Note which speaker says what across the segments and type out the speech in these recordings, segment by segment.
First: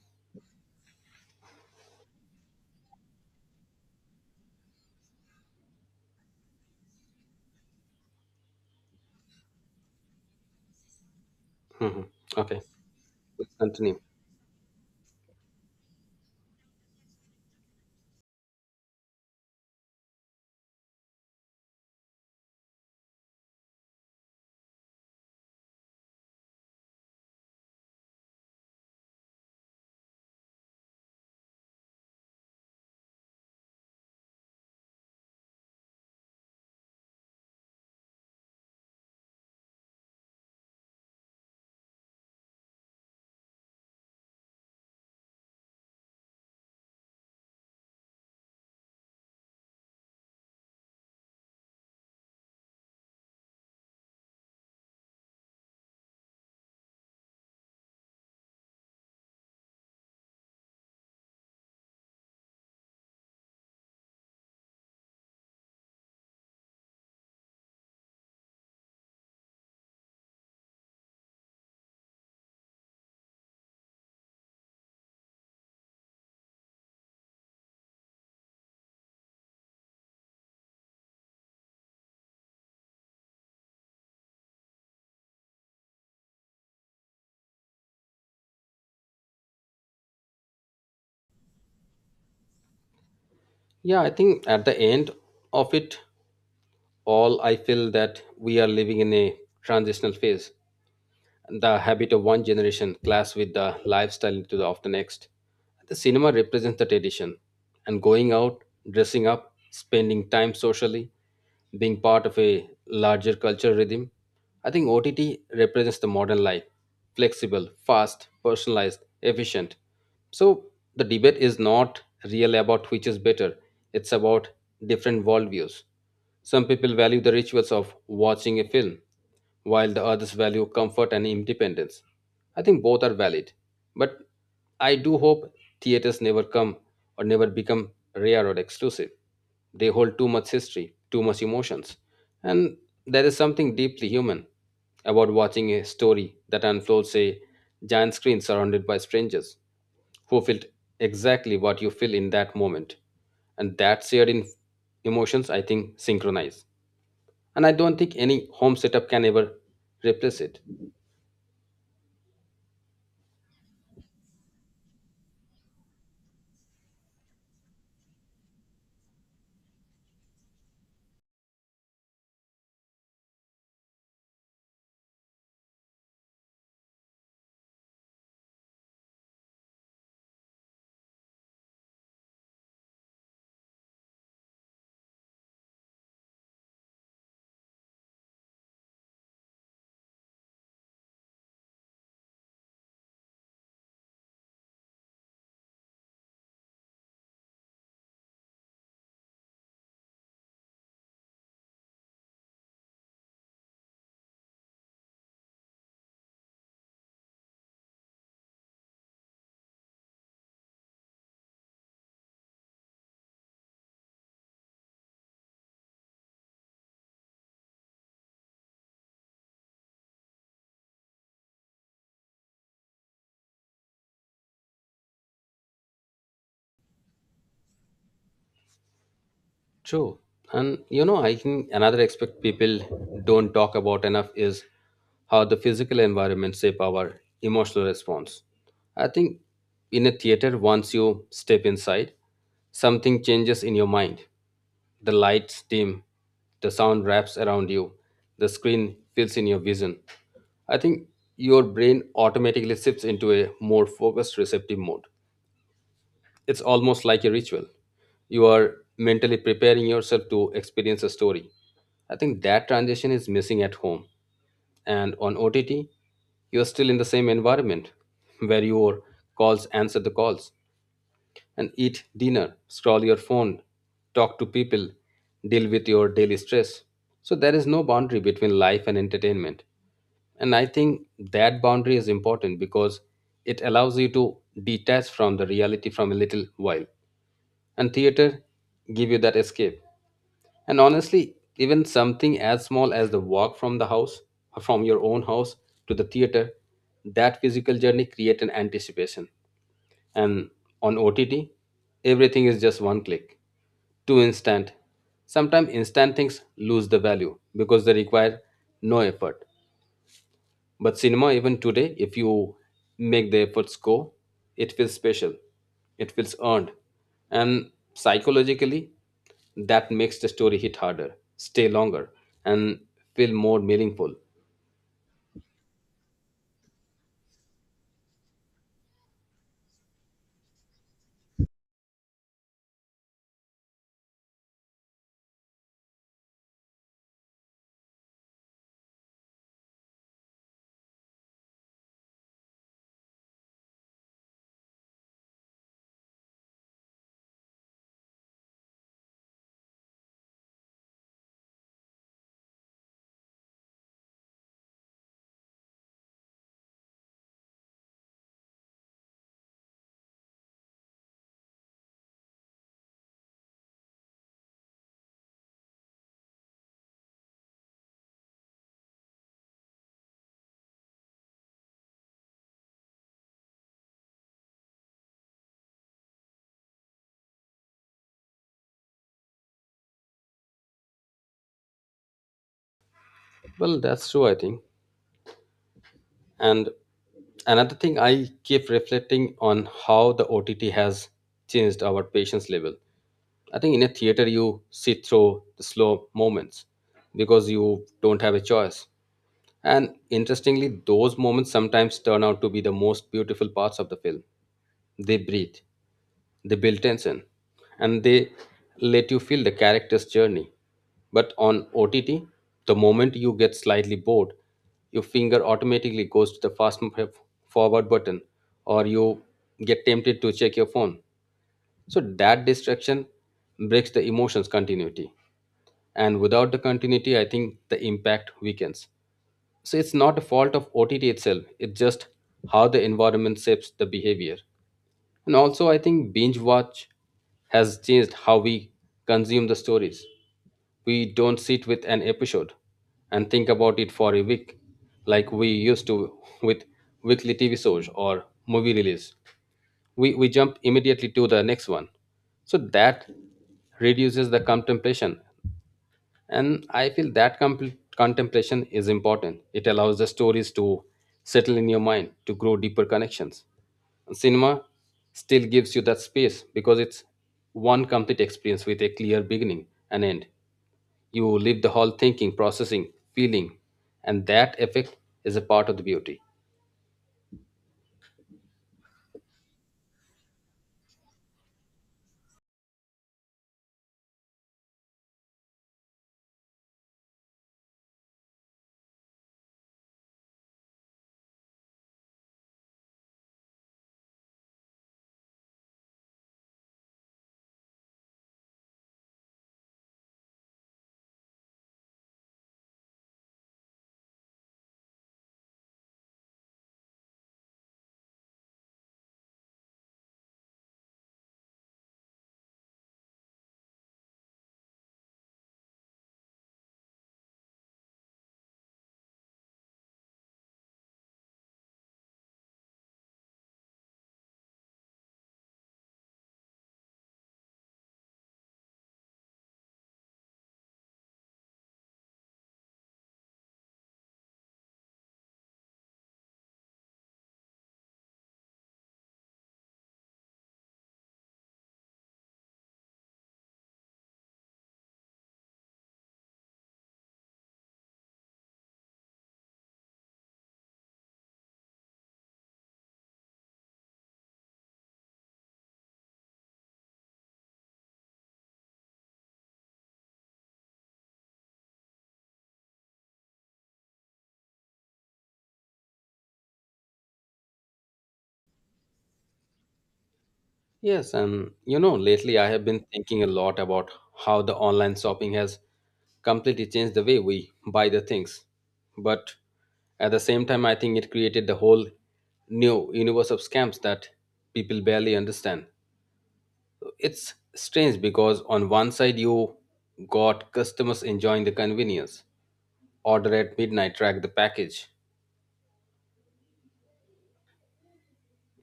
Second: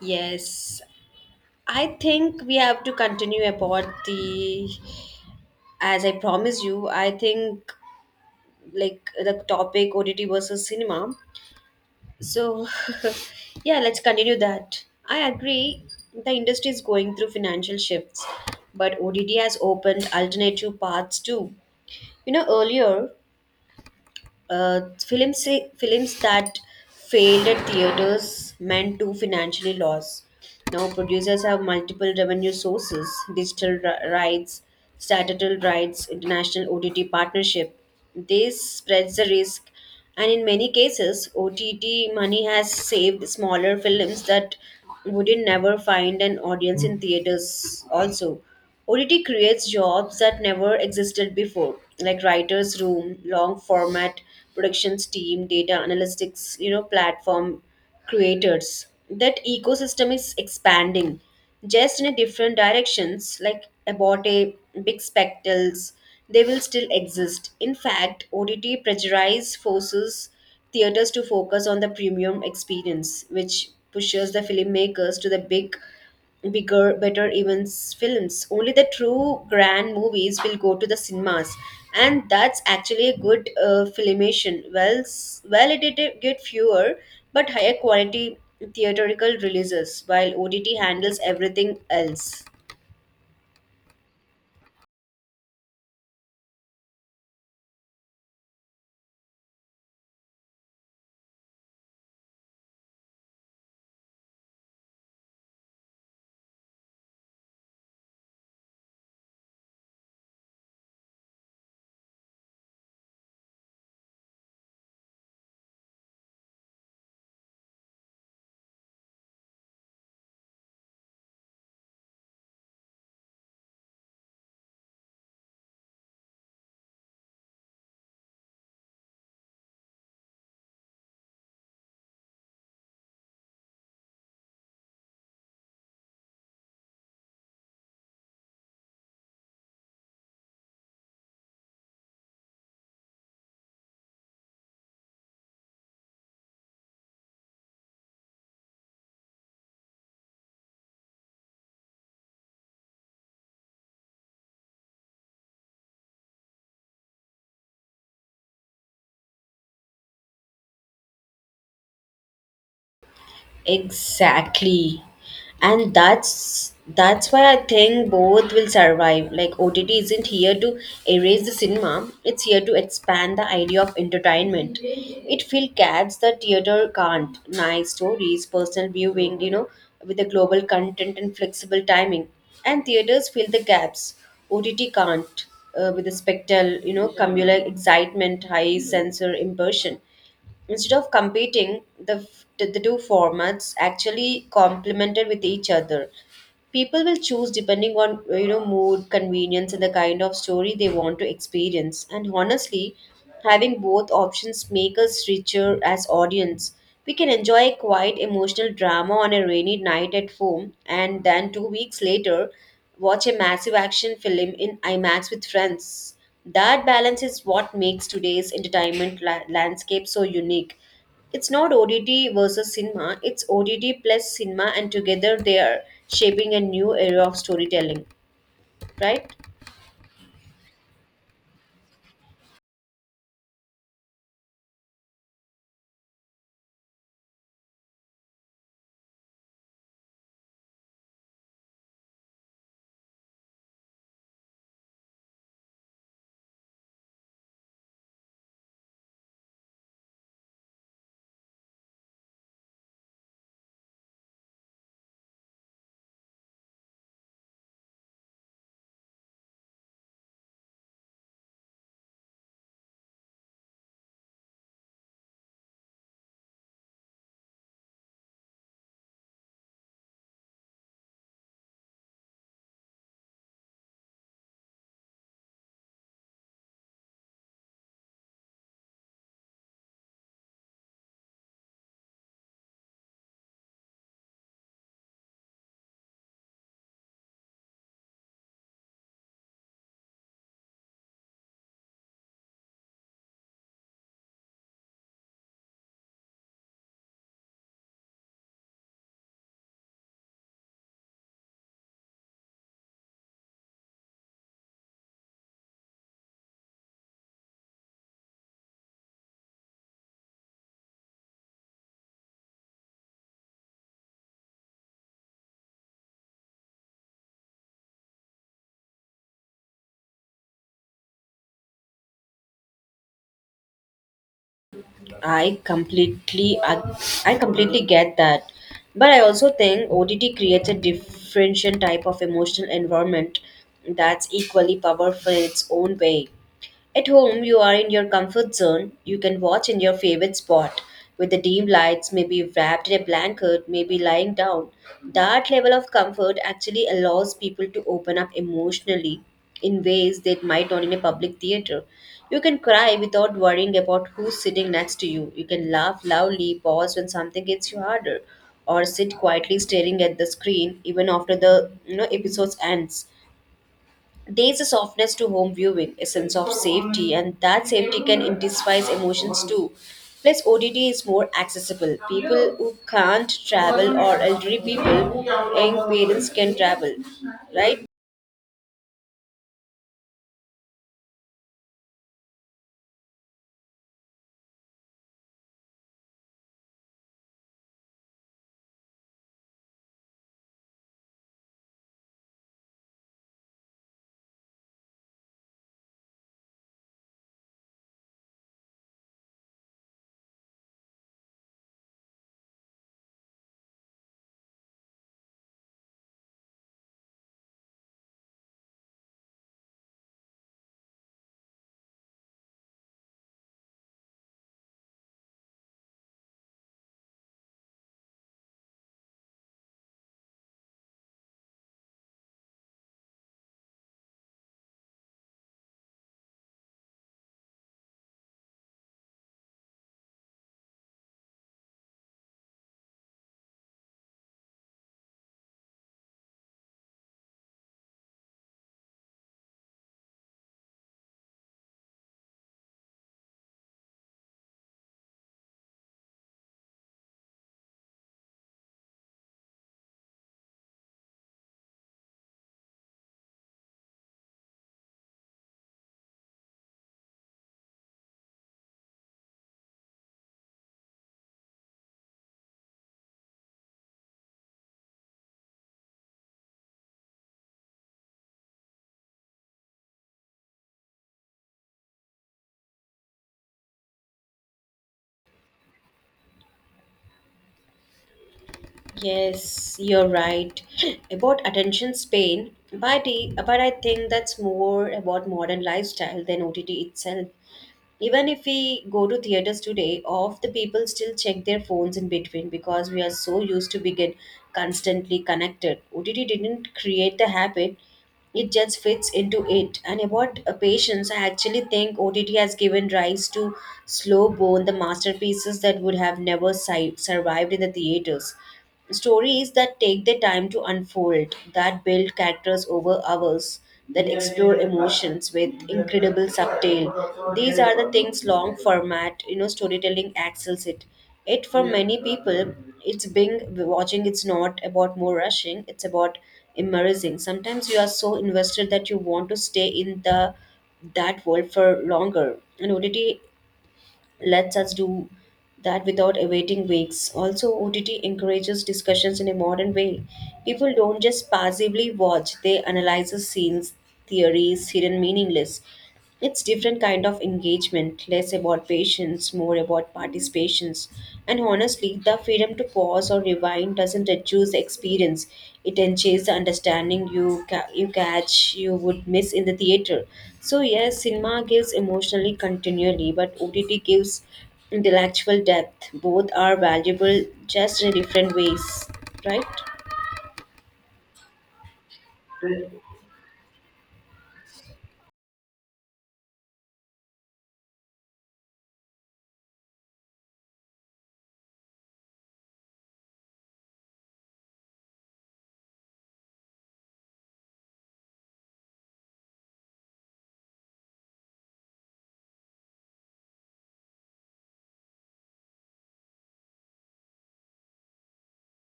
Speaker 1: Yes, I think we have to continue about as I promise you, I think the topic OTT versus cinema.
Speaker 2: hmm Okay,
Speaker 1: So,
Speaker 2: let's
Speaker 1: yeah,
Speaker 2: continue.
Speaker 1: let's continue that. I agree, the industry is going through financial shifts, but OTT has opened alternative paths too. You know, earlier Uh, films films that failed at theaters meant to financially loss. Now producers have multiple revenue sources: digital rights, statutory rights, international OTT partnership. This spreads the risk, and in many cases, OTT money has saved smaller films that wouldn't never find an audience in theaters also. OTT creates jobs that never existed before, like writers' room, long format productions team, data analytics, platform creators. That ecosystem is expanding just in a different directions, like about a big spectacles they will still exist. In fact, OTT prejudice forces theaters to focus on the premium experience, which pushes the filmmakers to the bigger, better events films. Only the true grand movies will go to the cinemas, and that's actually a good filmation. Well, well, it did get fewer but higher quality theatrical releases, while OTT handles everything else.
Speaker 2: Yeah, I think at the end of it all, I feel that we are living in a transitional phase. The habit of one generation clash with the lifestyle of the next. The cinema represents the tradition, and going out, dressing up, spending time socially, being part of a larger cultural rhythm. I think OTT represents the modern life flexible, fast, personalized, efficient. So the debate is not really about which is better, it's about different worldviews. Some people value the rituals of watching a film, while the others value comfort and independence. I think both are valid, but I do hope theaters never come or never become rare or exclusive. They hold too much history, too much emotions, and there is something deeply human about watching a story that unfolds a giant screen surrounded by strangers who felt exactly what you feel in that moment. And that shared in emotions, I think, synchronize. And I don't think any home setup can ever replace it.
Speaker 1: Exactly. And that's why I think both will survive. Like OTT isn't here to erase the cinema, it's here to expand the idea of entertainment. It feels cats the theater can't. Nice stories, personal viewing, you know, with the global content and flexible timing. And theaters fill the gaps. OTT can't with the spectral, you know, communal excitement, high sensor immersion. Instead of competing, the, f- the two formats actually complemented with each other. People will choose depending on you know, mood, convenience, and the kind of story they want to experience. And honestly, having both options make us richer as audience. We can enjoy a quiet emotional drama on a rainy night at home, and then 2 weeks later, watch a massive action film in IMAX with friends. That balance is what makes today's entertainment landscape so unique. It's not ODD versus cinema, it's ODD plus cinema, and together they are shaping a new era of storytelling, right?
Speaker 2: True. And you know, I think another aspect people don't talk about enough is how the physical environment shape our emotional response. I think in a theater, once you step inside, something changes in your mind. The lights dim, the sound wraps around you, the screen fills in your vision. I think your brain automatically shifts into a more focused, receptive mode. It's almost like a ritual. You are mentally preparing yourself to experience a story. I think that transition is missing at home. And on OTT, you're still in the same environment where your calls answer the calls and eat dinner, scroll your phone, talk to people, deal with your daily stress. So there is no boundary between life and entertainment. And I think that boundary is important because it allows you to detach from the reality from a little while, and theater give you that escape. And honestly, even something as small as the walk from the house from your own house to the theater, that physical journey create an anticipation. And on OTT, everything is just one click, too instant. Sometimes instant things lose the value because they require no effort, but cinema, even today, if you make the efforts go, it feels special, it feels earned. And psychologically, that makes the story hit harder, stay longer, and feel more meaningful.
Speaker 1: I completely I, I completely get that. But I also think ODD creates a different type of emotional environment that's equally powerful in its own way. At home, you are in your comfort zone. You can watch in your favorite spot with the dim lights, maybe wrapped in a blanket, maybe lying down. That level of comfort actually allows people to open up emotionally in ways they might not in a public theater. You can cry without worrying about who's sitting next to you. You can laugh loudly, pause when something gets you harder, or sit quietly staring at the screen even after the you know episodes ends. There's a softness to home viewing, a sense of safety, and that safety can intensifies emotions too. Plus, OTT is more accessible. People who can't travel or elderly people, young parents can travel, right?
Speaker 2: Well, that's true, I think. And another thing I keep reflecting on how the OTT has changed our patience level. I think in a theater, you sit through the slow moments because you don't have a choice. And interestingly, those moments sometimes turn out to be the most beautiful parts of the film. They breathe, they build tension, and they let you feel the character's journey. But on OTT, the moment you get slightly bored, your finger automatically goes to the forward button, or you get tempted to check your phone. So that distraction breaks the emotion's continuity. And without the continuity, I think the impact weakens. So it's not a fault of OTT itself. It's just how the environment shapes the behavior. And also, I think binge watch has changed how we consume the stories. We don't sit with an episode and think about it for a week like we used to with weekly TV shows or movie release. We jump immediately to the next one. So that reduces the contemplation, and I feel that contemplation is important. It allows the stories to settle in your mind, to grow deeper connections. And cinema still gives you that space because it's one complete experience with a clear beginning and end. You leave the hall thinking, processing, feeling, and that effect is a part of the beauty.
Speaker 1: Yes, you're right. About attention span, but, but I think that's more about modern lifestyle than OTT itself. Even if we go to theaters today of the people still check their phones in between because we are so used to begin constantly connected. OTT didn't create the habit, it just fits into it. And about patience, I actually think OTT has given rise to slow burn the masterpieces that would have never survived in the theaters. Stories that take their time to unfold, that build characters over hours, that explore emotions with incredible subtle. These are the things long format, you know, storytelling excels it. It for many people, it's being watching. It's not about more rushing. It's about immersing. Sometimes you are so invested that you want to stay in the that world for longer. And OTT lets us do that without awaiting weeks. Also, OTT encourages discussions in a modern way. People don't just passively watch, they analyze the scenes, theories, hidden meaningless. It's different kind of engagement, less about patience, more about participations. And honestly, the freedom to pause or rewind doesn't reduce the experience, it enhances the understanding. You you catch you would miss in the theater. So yes, cinema gives emotionally continually, but OTT gives intellectual depth. Both are valuable, just in different ways, right?
Speaker 2: Yes, and you know, lately I have been thinking a lot about how the online shopping has completely changed the way we buy the things. But at the same time, I think it created the whole new universe of scams that people barely understand. It's strange because on one side, you got customers enjoying the convenience, order at midnight, track the package.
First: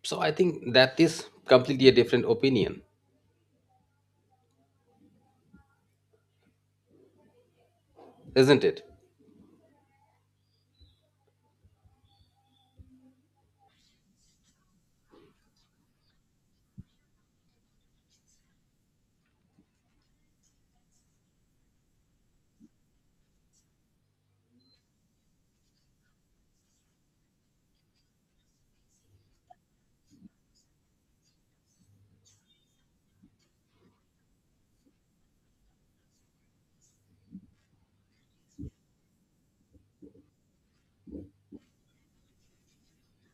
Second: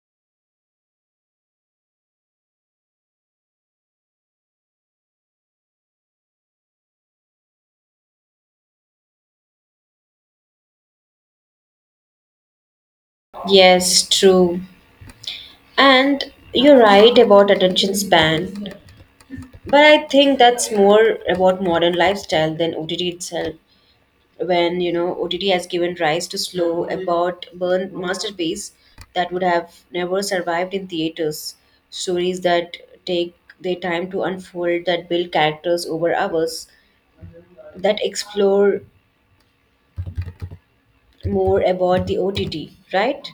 Speaker 2: So I think that is completely a different opinion, isn't it?
Speaker 1: Yes, true. And you're right about attention span. But I think that's more about modern lifestyle than OTT itself. When you know OTT has given rise to slow, about burn masterpiece that would have never survived in theaters. Stories that take their time to unfold, that build characters over hours, that explore more about the OTT, right?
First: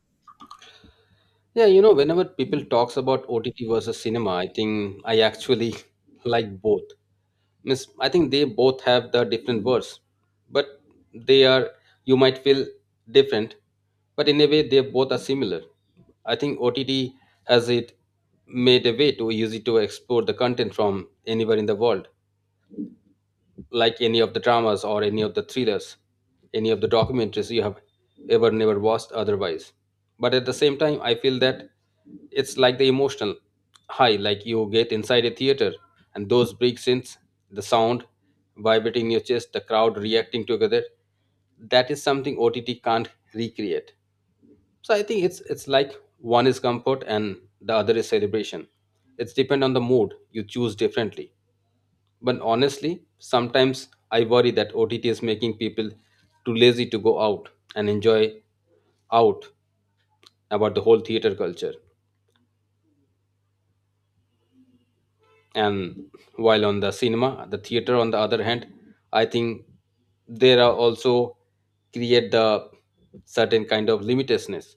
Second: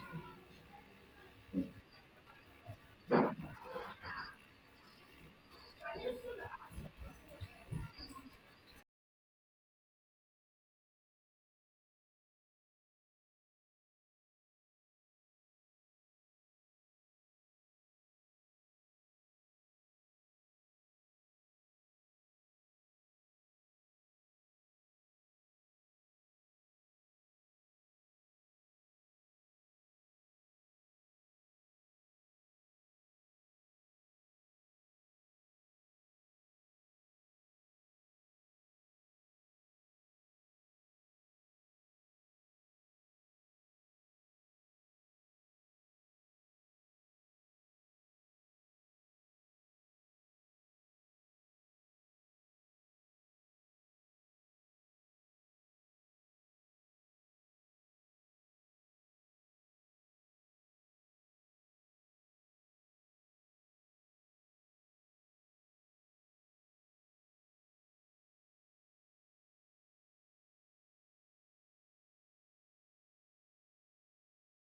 Speaker 2: Yeah, you know, whenever people talks about OTT versus cinema, I think I actually like both. Miss, I think they both have the different words, but they are you might feel different, but in a way they both are similar. I think OTT has it made a way to use it to explore the content from anywhere in the world, like any of the dramas or any of the thrillers, any of the documentaries you have ever never watched otherwise. But at the same time, I feel that it's like the emotional high, like you get inside a theater, and those big scenes, the sound vibrating in your chest, the crowd reacting together, that is something OTT can't recreate. So I think it's like one is comfort and the other is celebration. It's depend on the mood you choose differently. But honestly, sometimes I worry that OTT is making people too lazy to go out and enjoy out about the whole theater culture. And while on the cinema, the theater on the other hand, I think there are also create the certain kind of limitedness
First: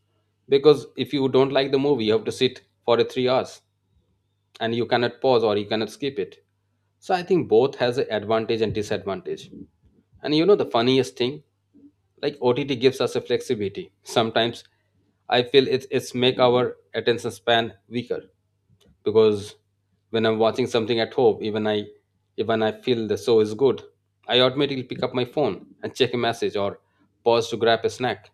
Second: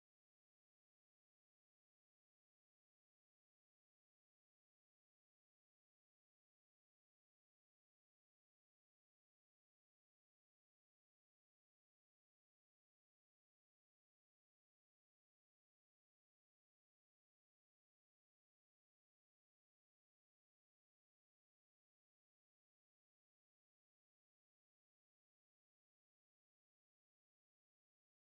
Speaker 2: because if you don't like the movie, you have to sit for a 3 hours. And you cannot pause or you cannot skip it. So I think both has an advantage and disadvantage. And you know the funniest thing, like OTT gives us a flexibility. Sometimes I feel it's make our attention span weaker, because when I'm watching something at home, even I feel the show is good, I automatically pick up my phone and check a message or pause to grab a snack.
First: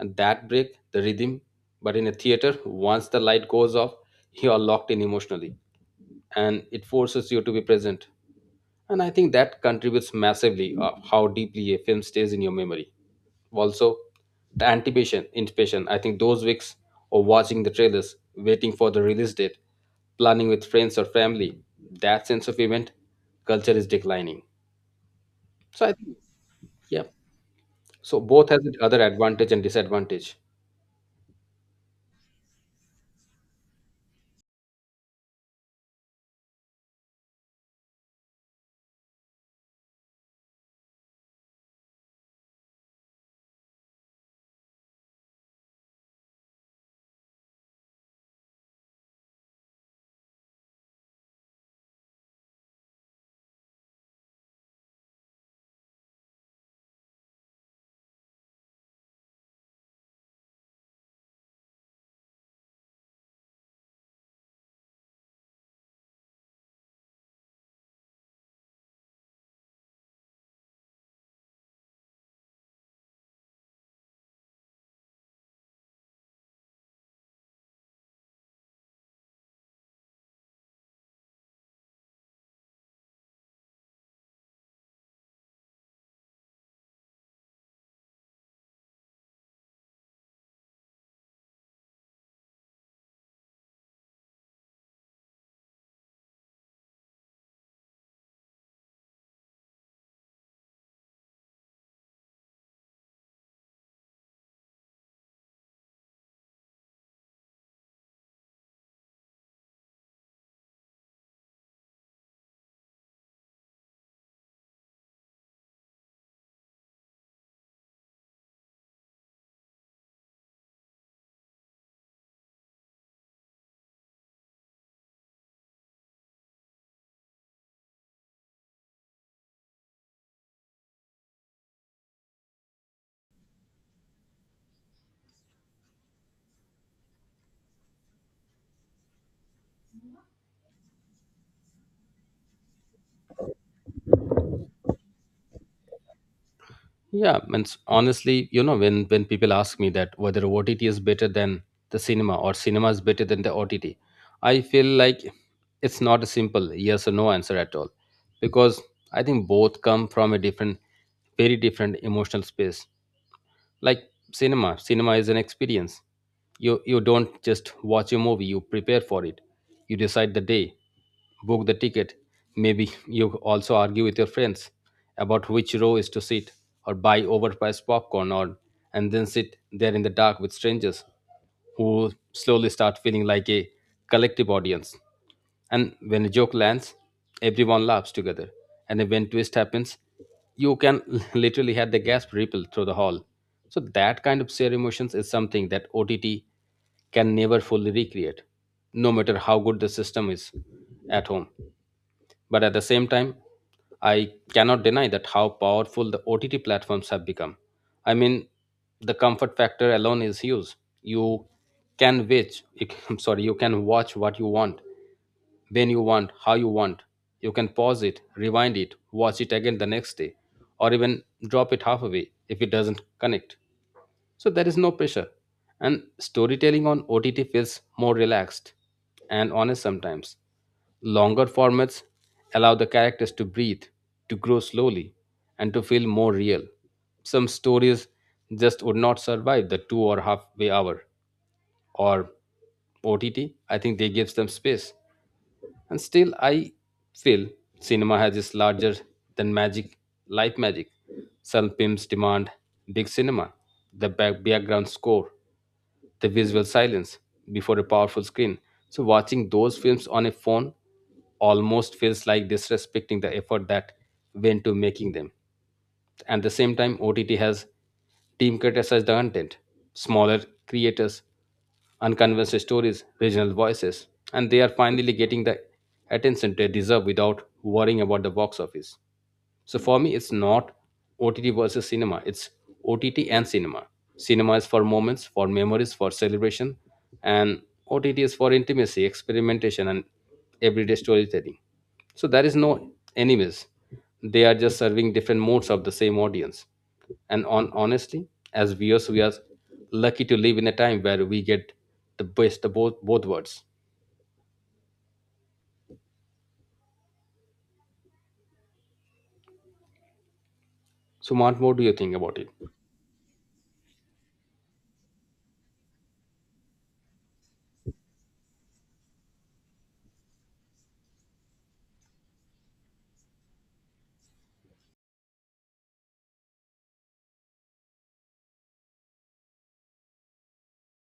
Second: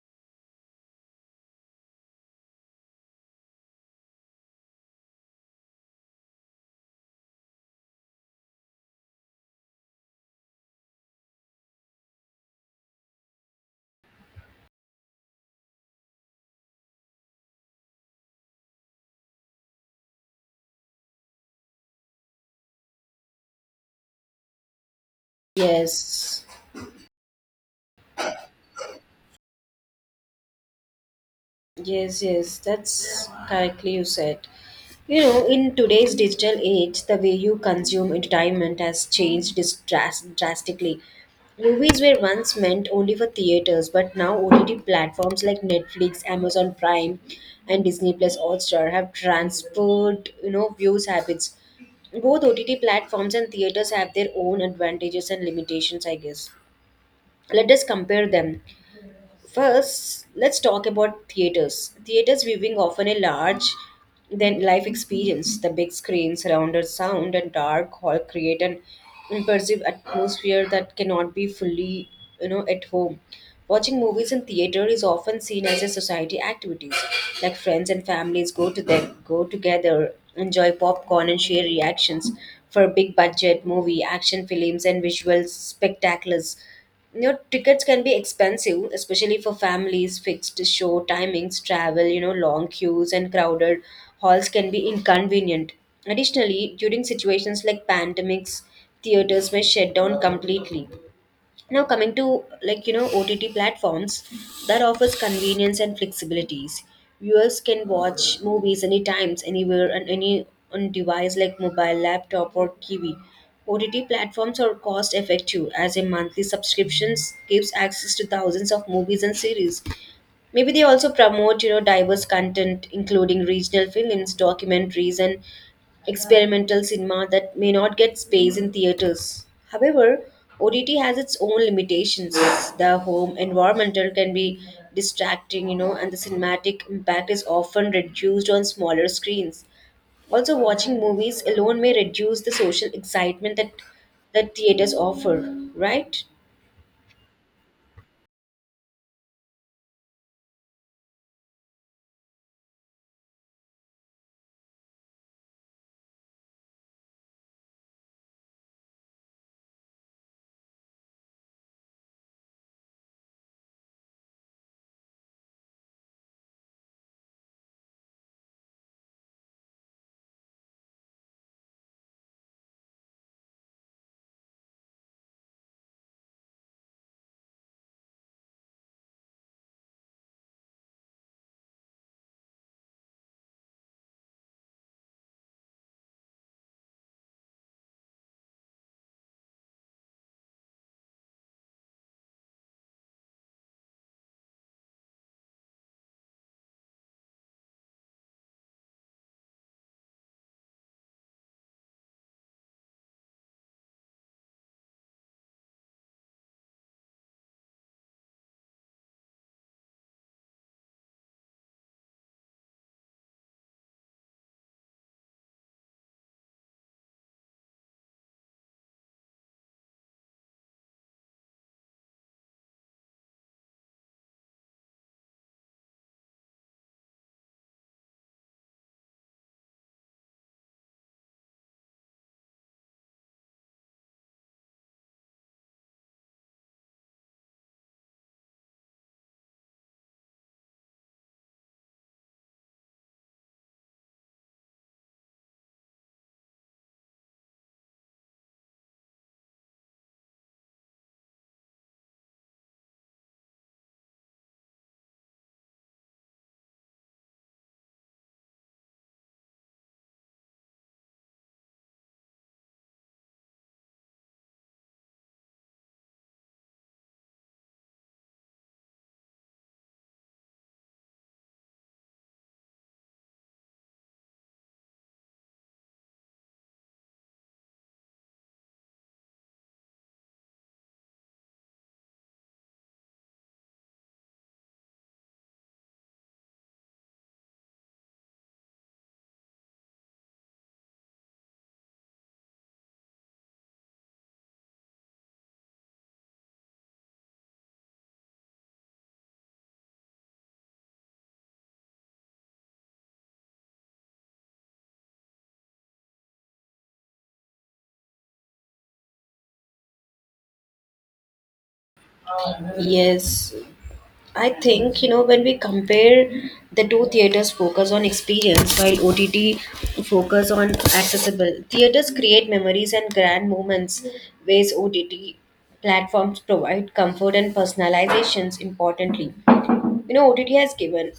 Speaker 2: And that break the rhythm. But in a theater, once the light goes off, you are locked in emotionally, and it forces you to be present. And I think that contributes massively of how deeply a film stays in your memory. Also, the anticipation. I think those weeks of watching the trailers, waiting for the release date, planning with friends or family, that sense of event culture is declining. So I think,
Speaker 1: Yes.
Speaker 2: yeah. So both has its other advantage and disadvantage.
Speaker 1: Yes, yes, that's correctly you said. You know, in today's digital age, the way you consume entertainment has changed drastically. Movies were once meant only for theaters, but now OTT platforms like Netflix, Amazon Prime, and Disney Plus Hotstar have transferred, you know, views habits. Both OTT platforms and theaters have their own advantages and limitations, I guess. Let us compare them. First, let's talk about theaters. Theaters viewing often a large than life experience. The big screen, surrounded sound, and dark hall create an immersive atmosphere that cannot be fully, you know, at home. Watching movies in theater is often seen as a society activities. Like friends and families go to them, go together, enjoy popcorn and share reactions. For big budget movie, action films, and visual spectaculars, you know, tickets can be expensive, especially for families, fixed show timings, travel, you know, long queues and crowded halls can be inconvenient. Additionally, during situations like pandemics, theaters may shut down completely. Now, coming to like you know OTT platforms that offers convenience and flexibilities. Viewers can watch movies anytime, anywhere, and any on device like mobile, laptop, or TV. OTT platforms are cost effective as a monthly subscriptions gives access to thousands of movies and series. Maybe they also promote, you know, diverse content, including regional films, documentaries, and experimental cinema that may not get space in theaters. However, OTT has its own limitations. The home environmental can be distracting, you know, and the cinematic impact is often reduced on smaller screens. Also, watching movies alone may reduce the social excitement that theaters offer, right?
Speaker 2: Yeah, and honestly, you know, when people ask me that whether OTT is better than the cinema or cinema is better than the OTT, I feel like it's not a simple yes or no answer at all, because I think both come from a very different emotional space. Like cinema is an experience. You don't just watch a movie, you prepare for it. You decide the day, book the ticket, maybe you also argue with your friends about which row is to sit, or buy overpriced popcorn or and then sit there in the dark with strangers who slowly start feeling like a collective audience. And when a joke lands, everyone laughs together. And then when twist happens, you can literally have the gasp ripple through the hall. So that kind of shared emotions is something that OTT can never fully recreate, no matter how good the system is at home. But at the same time, I cannot deny that how powerful the OTT platforms have become. I mean, the comfort factor alone is huge. You can watch, I'm sorry, you can watch what you want, when you want, how you want. You can pause it, rewind it, watch it again the next day, or even drop it halfway if it doesn't connect. So there is no pressure. And storytelling on OTT feels more relaxed and honest sometimes. Longer formats allow the characters to breathe, to grow slowly, and to feel more real. Some stories just would not survive the two or halfway hour or OTT. I think they gives them space. And still, I feel cinema has its larger than magic, life magic. Some films demand big cinema, the background score, the visual silence before a powerful screen. So, watching those films on a phone almost feels like disrespecting the effort that went to making them. At the same time, OTT has democratized the content. Smaller creators, unconventional stories, regional voices, and they are finally getting the attention they deserve without worrying about the box office. So for me, it's not OTT versus cinema. It's OTT and cinema. Cinema is for moments, for memories, for celebration, and OTT is for intimacy, experimentation, and everyday storytelling. So there is no enemies. They are just serving different modes of the same audience. And on honestly, as viewers, we are lucky to live in a time where we get the best of both worlds. So, Mart, what do you think about it?
Speaker 1: Yes, I think, you know, when we compare the two theaters focus on experience while OTT focus on accessible, theaters create memories and grand moments, whereas OTT platforms provide comfort and personalizations importantly. You know,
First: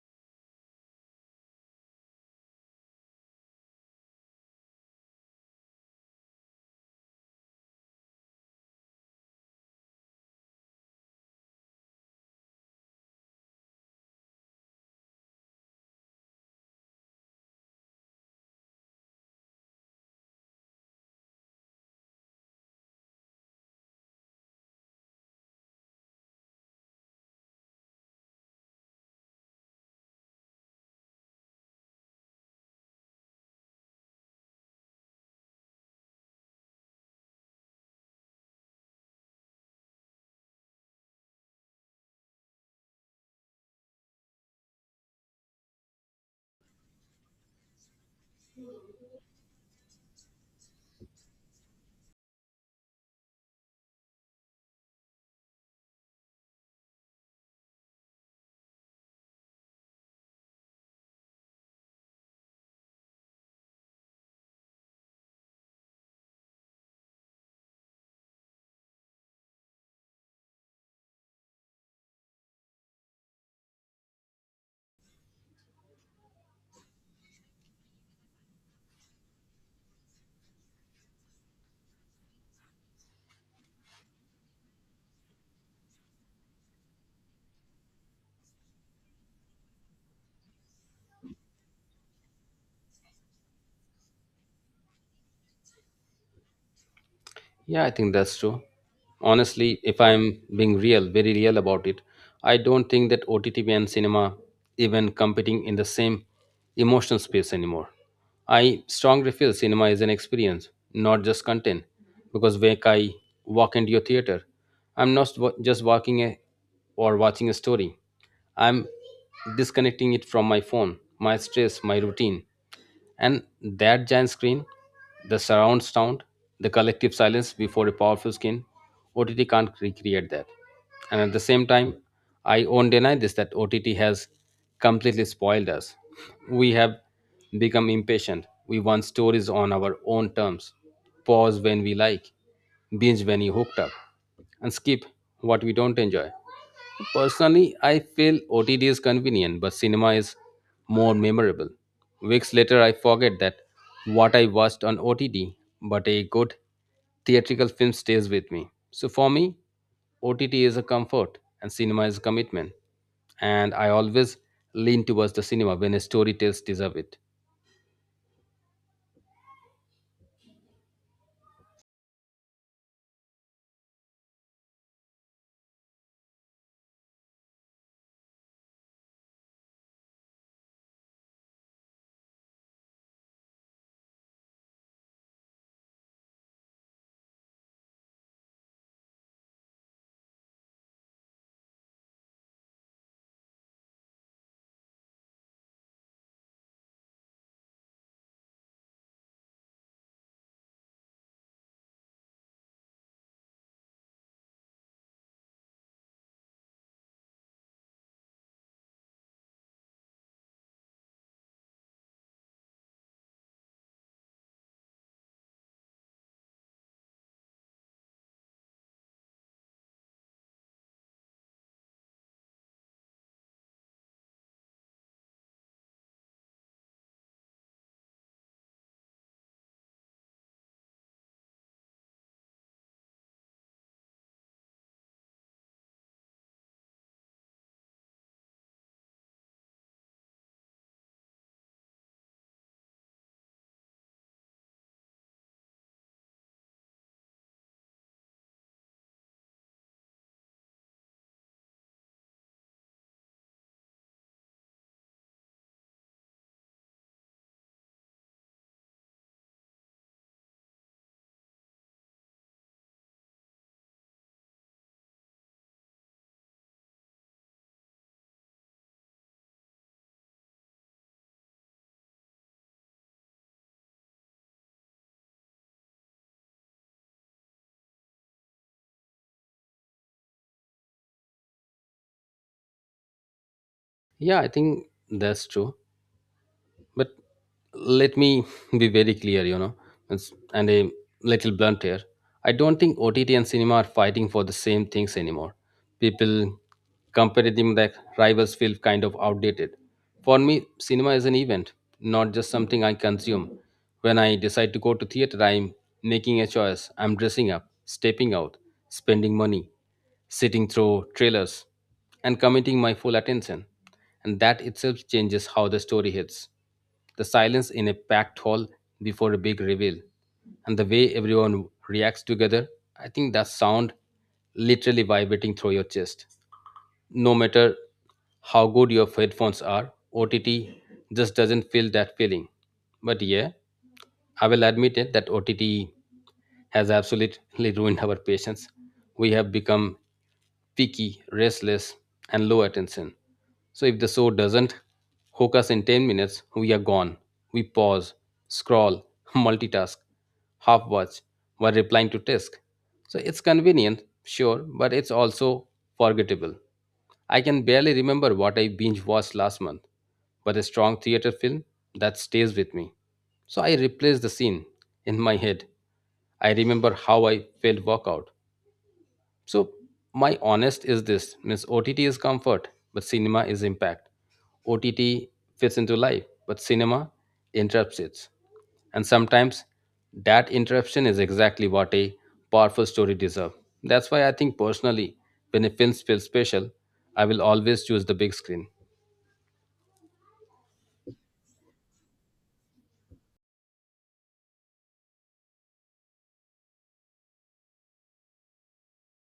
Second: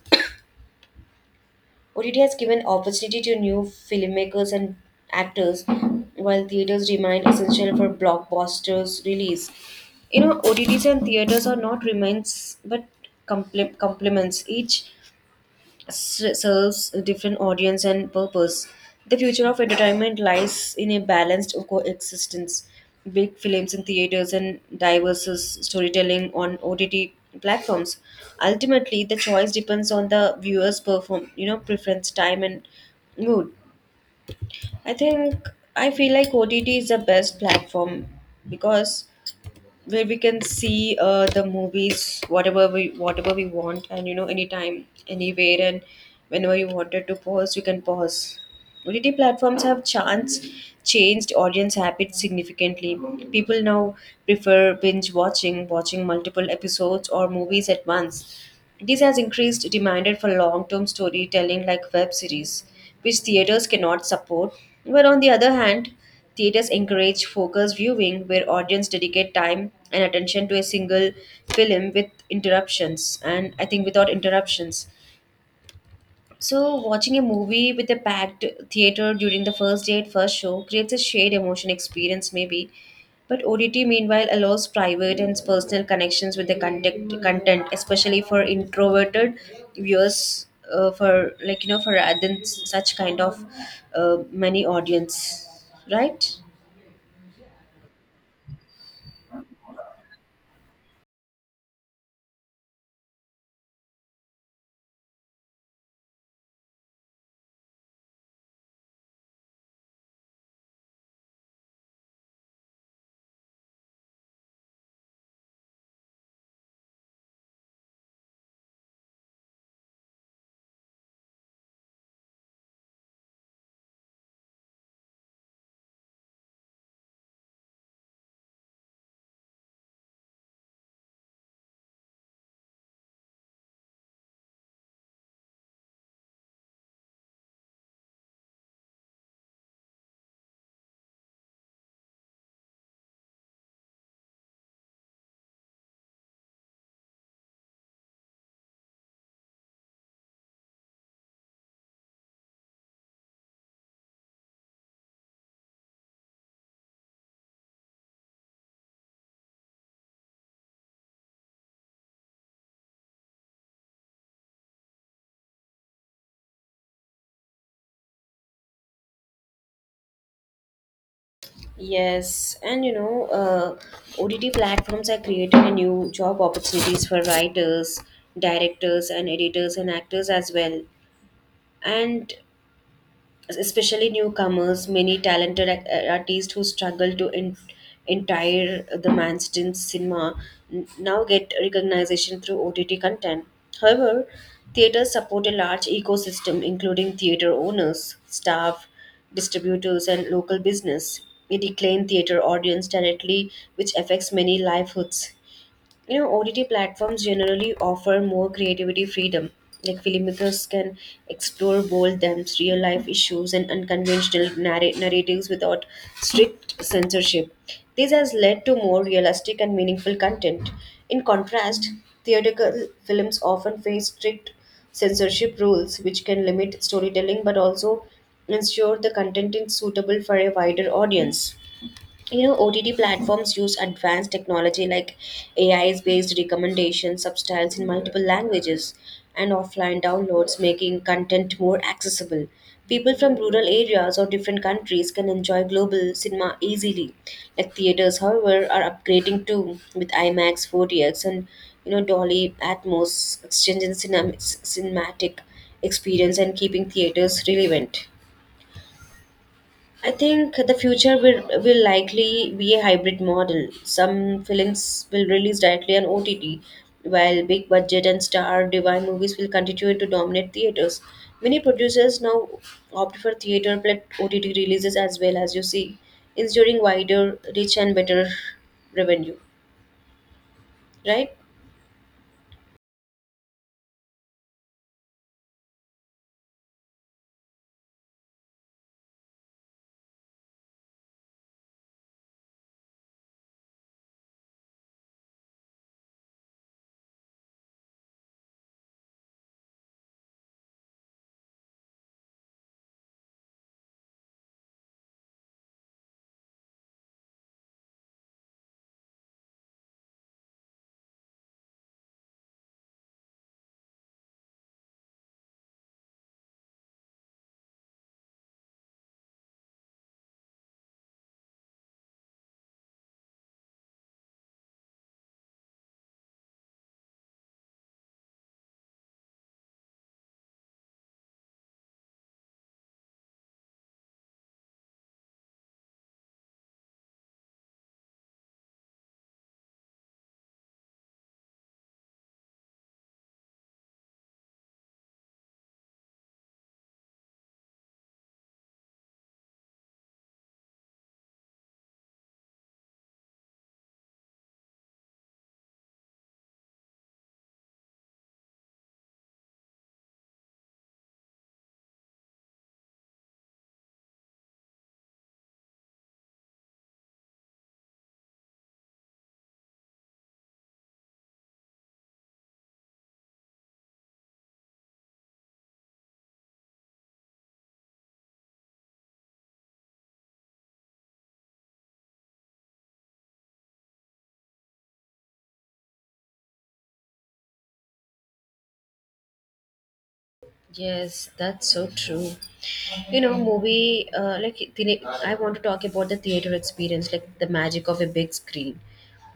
Speaker 1: OTT has given opportunity to new filmmakers and actors, while theaters remain essential for blockbusters release. You know, OTTs and theaters are not remains but complements. Each serves a different audience and purpose. The future of entertainment lies in a balanced coexistence, big films in theaters and diverse storytelling on OTT platforms. Ultimately, the choice depends on the viewer's perform, you know, preference, time, and mood. I think I feel like OTT is the best platform because where we can see the movies whatever we want, and you know, anytime anywhere, and whenever you wanted to pause you can pause. OTT platforms have chance changed audience habits significantly. People now prefer binge watching, watching multiple episodes or movies at once. This has increased demand for long term storytelling like web series, which theaters cannot support. But on the other hand, theaters encourage focused viewing where audience dedicate time and attention to a single film with interruptions and I think without interruptions. So, watching a movie with a packed theater during the first date, first show creates a shared emotion experience, maybe. But ODT, meanwhile, allows private and personal connections with the content, especially for introverted viewers, for like you know, for rather than such kind of many audience, right?
Speaker 2: Yeah, I think that's true. Honestly, if I'm being real, very real about it, I don't think that OTT and cinema even competing in the same emotional space anymore. I strongly feel cinema is an experience, not just content. Because when I walk into your theater, I'm not just walking a, or watching a story. I'm disconnecting it from my phone, my stress, my routine. And that giant screen, the surround sound, the collective silence before a powerful skin, OTT can't recreate that. And at the same time, I won't deny this that OTT has completely spoiled us. We have become impatient. We want stories on our own terms, pause when we like, binge when you hooked up, and skip what we don't enjoy. Personally, I feel OTT is convenient, but cinema is more memorable. Weeks later, I forget that what I watched on OTT, but a good theatrical film stays with me. So for me, OTT is a comfort and cinema is a commitment. And I always lean towards the cinema when a story tells deserve it.
Speaker 1: Yes, and you know, OTT platforms are creating a new job opportunities for writers, directors, and editors and actors as well. And especially newcomers, many talented artists who struggle to in- entire the mainstream cinema now get recognition through OTT content. However, theaters support a large ecosystem including theater owners, staff, distributors, and local business. It decline theater audience directly, which affects many livelihoods. You know, OTT platforms generally offer more creativity freedom, like filmmakers can explore bold themes, real life issues, and unconventional narratives without strict censorship. This has led to more realistic and meaningful content. In contrast, theatrical films often face strict censorship rules, which can limit storytelling but also ensure the content is suitable for a wider audience. You know, OTT platforms use advanced technology like AI based recommendations, subtitles in multiple languages, and offline downloads, making content more accessible. People from rural areas or different countries can enjoy global cinema easily. Like theaters however are upgrading too, with IMAX 4DX and you know Dolly Atmos exchanging cinematic experience and keeping theaters relevant. I think the future will likely be a hybrid model. Some films will release directly on OTT, while big budget and star divine movies will continue to dominate theaters. Many producers now opt for theater plus OTT releases as well as you see, ensuring wider, reach, and better revenue. Right?
Speaker 2: Yeah, I think that's true. But let me be very clear, you know, and a little blunt here. I don't think OTT and cinema are fighting for the same things anymore. People comparing them like rivals feel kind of outdated. For me, cinema is an event, not just something I consume. When I decide to go to theater, I'm making a choice. I'm dressing up, stepping out, spending money, sitting through trailers, and committing my full attention. And that itself changes how the story hits. The silence in a packed hall before a big reveal, and the way everyone reacts together, I think that sound literally vibrating through your chest no matter how good your headphones are, OTT just doesn't feel that feeling. But yeah, I will admit it that OTT has absolutely ruined our patience. We have become picky, restless, and low attention. So if the show doesn't hook us in 10 minutes, we are gone. We pause, scroll, multitask, half watch while replying to text. So it's convenient, sure, but it's also forgettable. I can barely remember what I binge watched last month, but a strong theater film that stays with me. So I replace the scene in my head. I remember how I felt walk out. So my honest is this means OTT is comfort, but cinema is impact. OTT fits into life, but cinema interrupts it. And sometimes that interruption is exactly what a powerful story deserves. That's why I think personally, when a film feels special, I will always choose the big screen.
Speaker 1: Yes, that's so true. I want to talk about the theater experience, like the magic of a big screen.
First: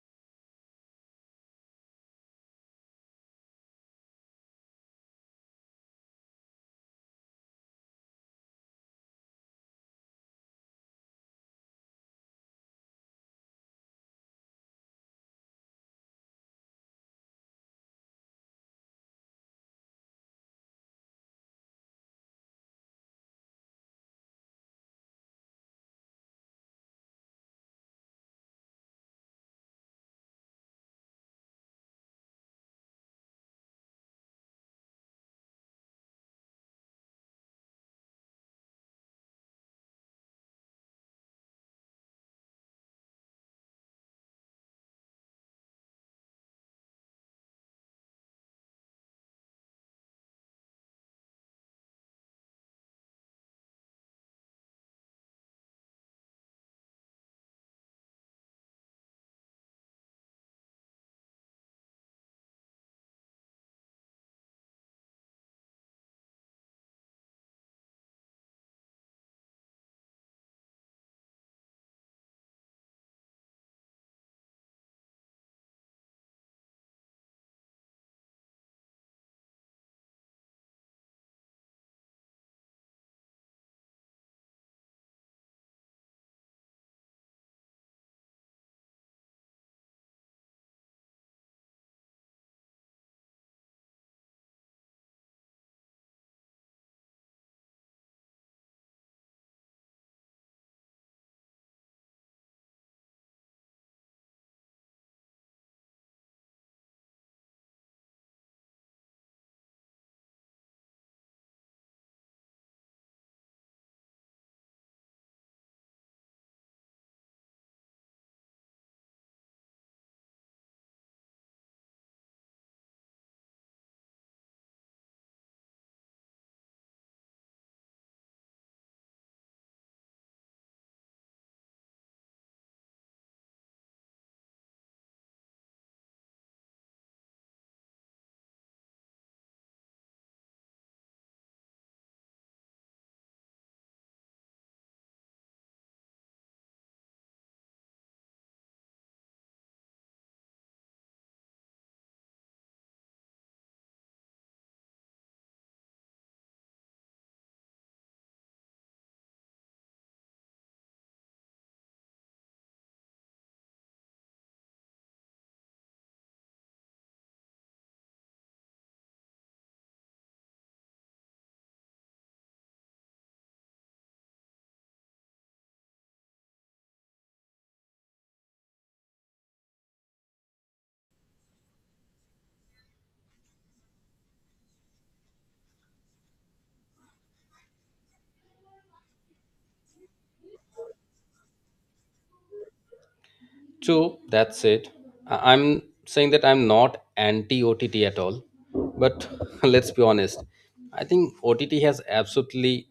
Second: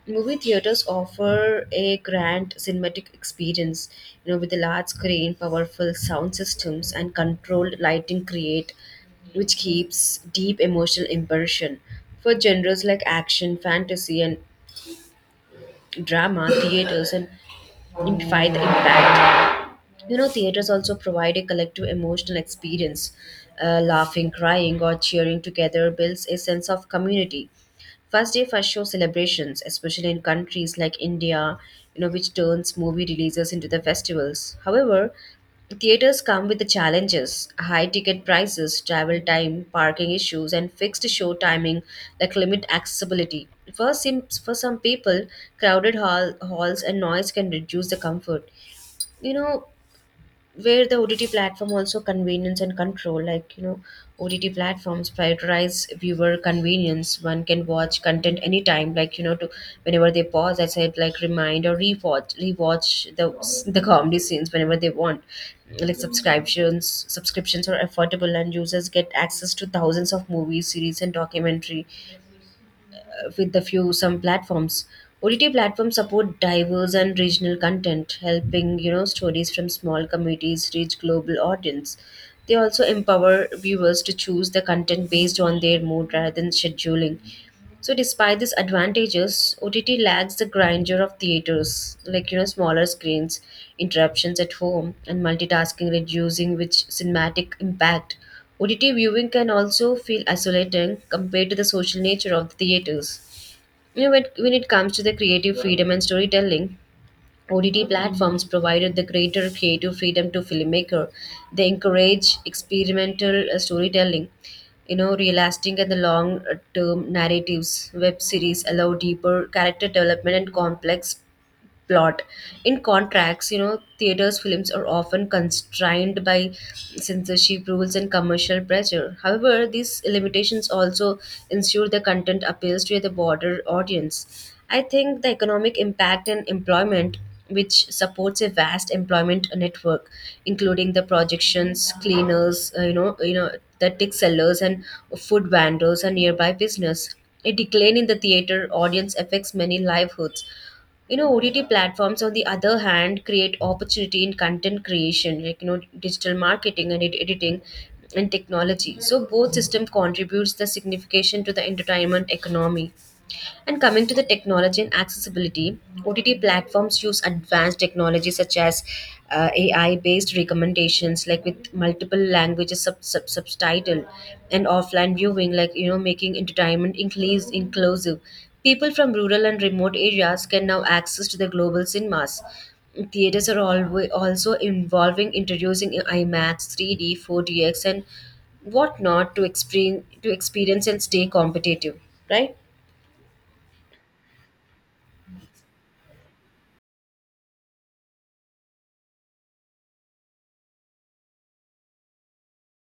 Speaker 1: Movie theaters offer a grand cinematic experience. You know, with a large screen, powerful sound systems, and controlled lighting, create which keeps deep emotional impression. For genres like action, fantasy, and drama, theaters and amplify the impact. You know, theaters also provide a collective emotional experience. Laughing, crying, or cheering together builds a sense of community. First day first show celebrations, especially in countries like India, you know, which turns movie releases into the festivals. However, theaters come with the challenges: high ticket prices, travel time, parking issues, and fixed show timing that limit accessibility. For some people, crowded halls and noise can reduce the comfort. You know, where the OTT platform also convenience and control, like you know, OTT platforms prioritize viewer convenience. One can watch content anytime, like you know, to whenever they pause. I said like remind or rewatch the comedy scenes whenever they want. Like subscriptions are affordable, and users get access to thousands of movies, series, and documentary with a few some platforms. OTT platforms support diverse and regional content, helping you know stories from small communities reach global audience. They also empower viewers to choose the content based on their mood rather than scheduling. So, despite these advantages, OTT lacks the grandeur of theaters, like you know smaller screens, interruptions at home, and multitasking, reducing which cinematic impact. OTT viewing can also feel isolating compared to the social nature of the theaters. You know, when it comes to the creative freedom and storytelling, ODT platforms provided the greater creative freedom to filmmaker. They encourage experimental storytelling, you know, realistic and the long-term narratives. Web series allow deeper character development and complex plot. In contracts, you know, theaters' films are often constrained by censorship rules and commercial pressure. However, these limitations also ensure the content appeals to the broader audience. I think the economic impact and employment, which supports a vast employment network, including the projections, cleaners, the tick sellers and food vendors and nearby business. A decline in the theater audience affects many livelihoods, you know OTT platforms on the other hand create opportunity in content creation like you know digital marketing and editing and technology, so both system contributes the signification to the entertainment economy. And coming to the technology and accessibility, OTT platforms use advanced technology such as AI based recommendations, like with multiple languages subtitle and offline viewing, like you know, making entertainment inclusive. People from rural and remote areas can now access to the global cinemas. Theaters are always also involving introducing IMAX, 3D, 4DX, and whatnot to experience and stay competitive, right?
Speaker 2: True, that's it. I'm saying that I'm not anti OTT at all, but let's be honest. I think OTT has absolutely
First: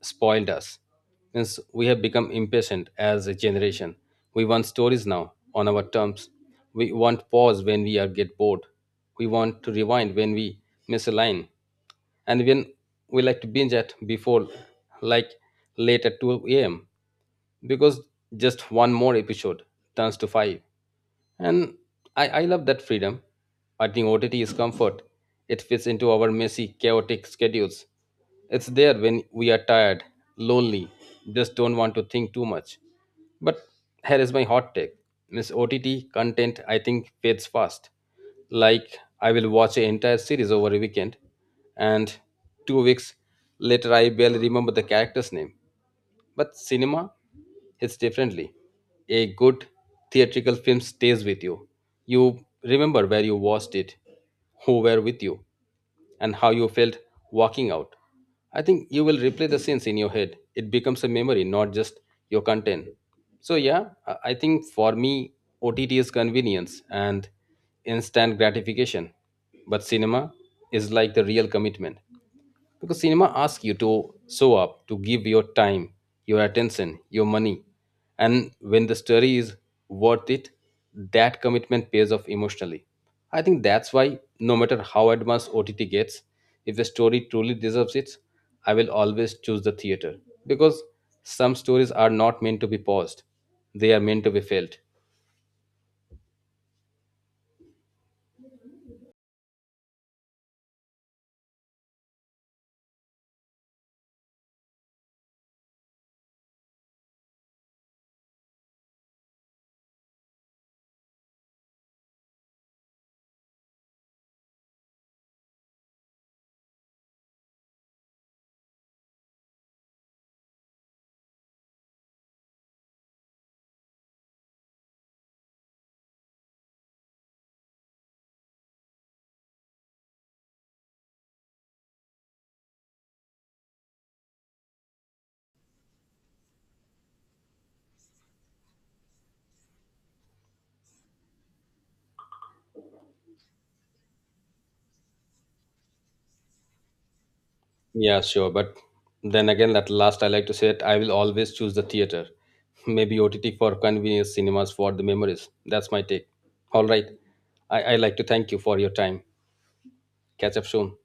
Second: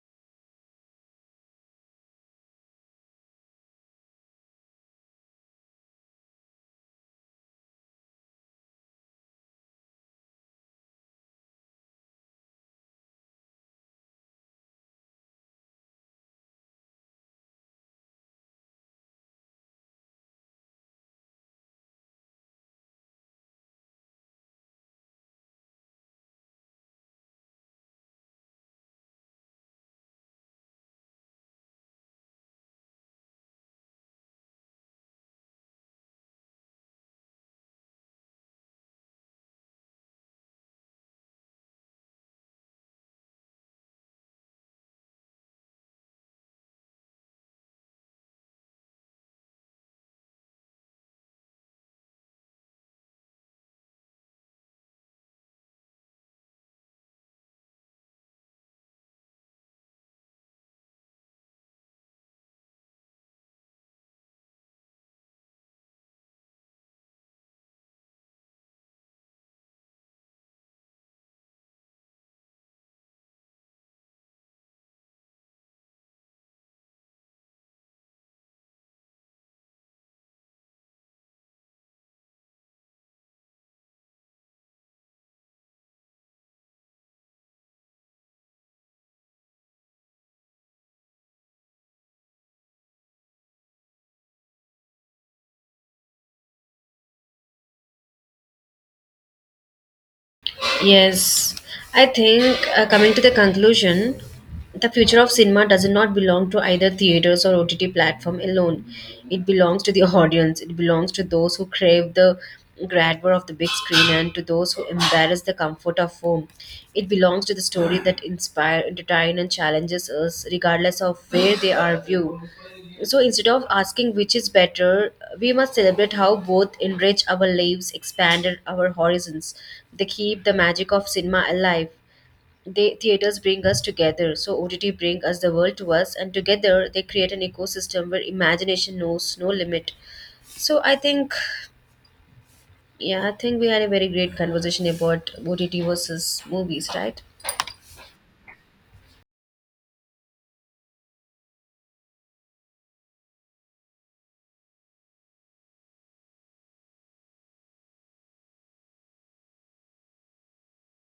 Speaker 2: spoiled us since we have become impatient as a generation. We want stories now on our terms. We want pause when we are get bored. We want to rewind when we miss a line. And when we like to binge at before like late at 2 a.m because just one more episode turns to five. And I love that freedom. I think OTT is comfort. It fits into our messy, chaotic schedules. It's there when we are tired, lonely, just don't want to think too much. But here is my hot take. Miss OTT content I think fades fast. Like I will watch an entire series over a weekend and two weeks later I barely remember the character's name. But cinema hits differently. A good theatrical film stays with you. You remember where you watched it, who were with you, and how you felt walking out. I think you will replay the scenes in your head. It becomes a memory, not just your content. So, yeah, I think for me, OTT is convenience and instant gratification. But cinema is like the real commitment. Because cinema asks you to show up, to give your time, your attention, your money. And when the story is worth it, that commitment pays off emotionally. I think that's why, no matter how advanced OTT gets, if the story truly deserves it, I will always choose the theater. Because some stories are not meant to be paused, they are meant to be felt.
Speaker 1: Yes, I think coming to the conclusion, the future of cinema does not belong to either theaters or OTT platform alone. It belongs to the audience. It belongs to those who crave the grandeur of the big screen and to those who embrace the comfort of home. It belongs to the story that inspire, entertain, and challenges us, regardless of where they are viewed. So instead of asking which is better, we must celebrate how both enrich our lives, expanded our horizons. They keep the magic of cinema alive. They theaters bring us together, so OTT bring us the world to us, and together they create an ecosystem where imagination knows no limit. So I think, yeah, I think we had a very great conversation about OTT versus movies, right?
Speaker 2: Yeah, sure. But then again, at last, I like to say it, I will always choose the theater. Maybe OTT for convenience, cinemas for the memories. That's my take. All right. I like to thank you for your time. Catch up soon.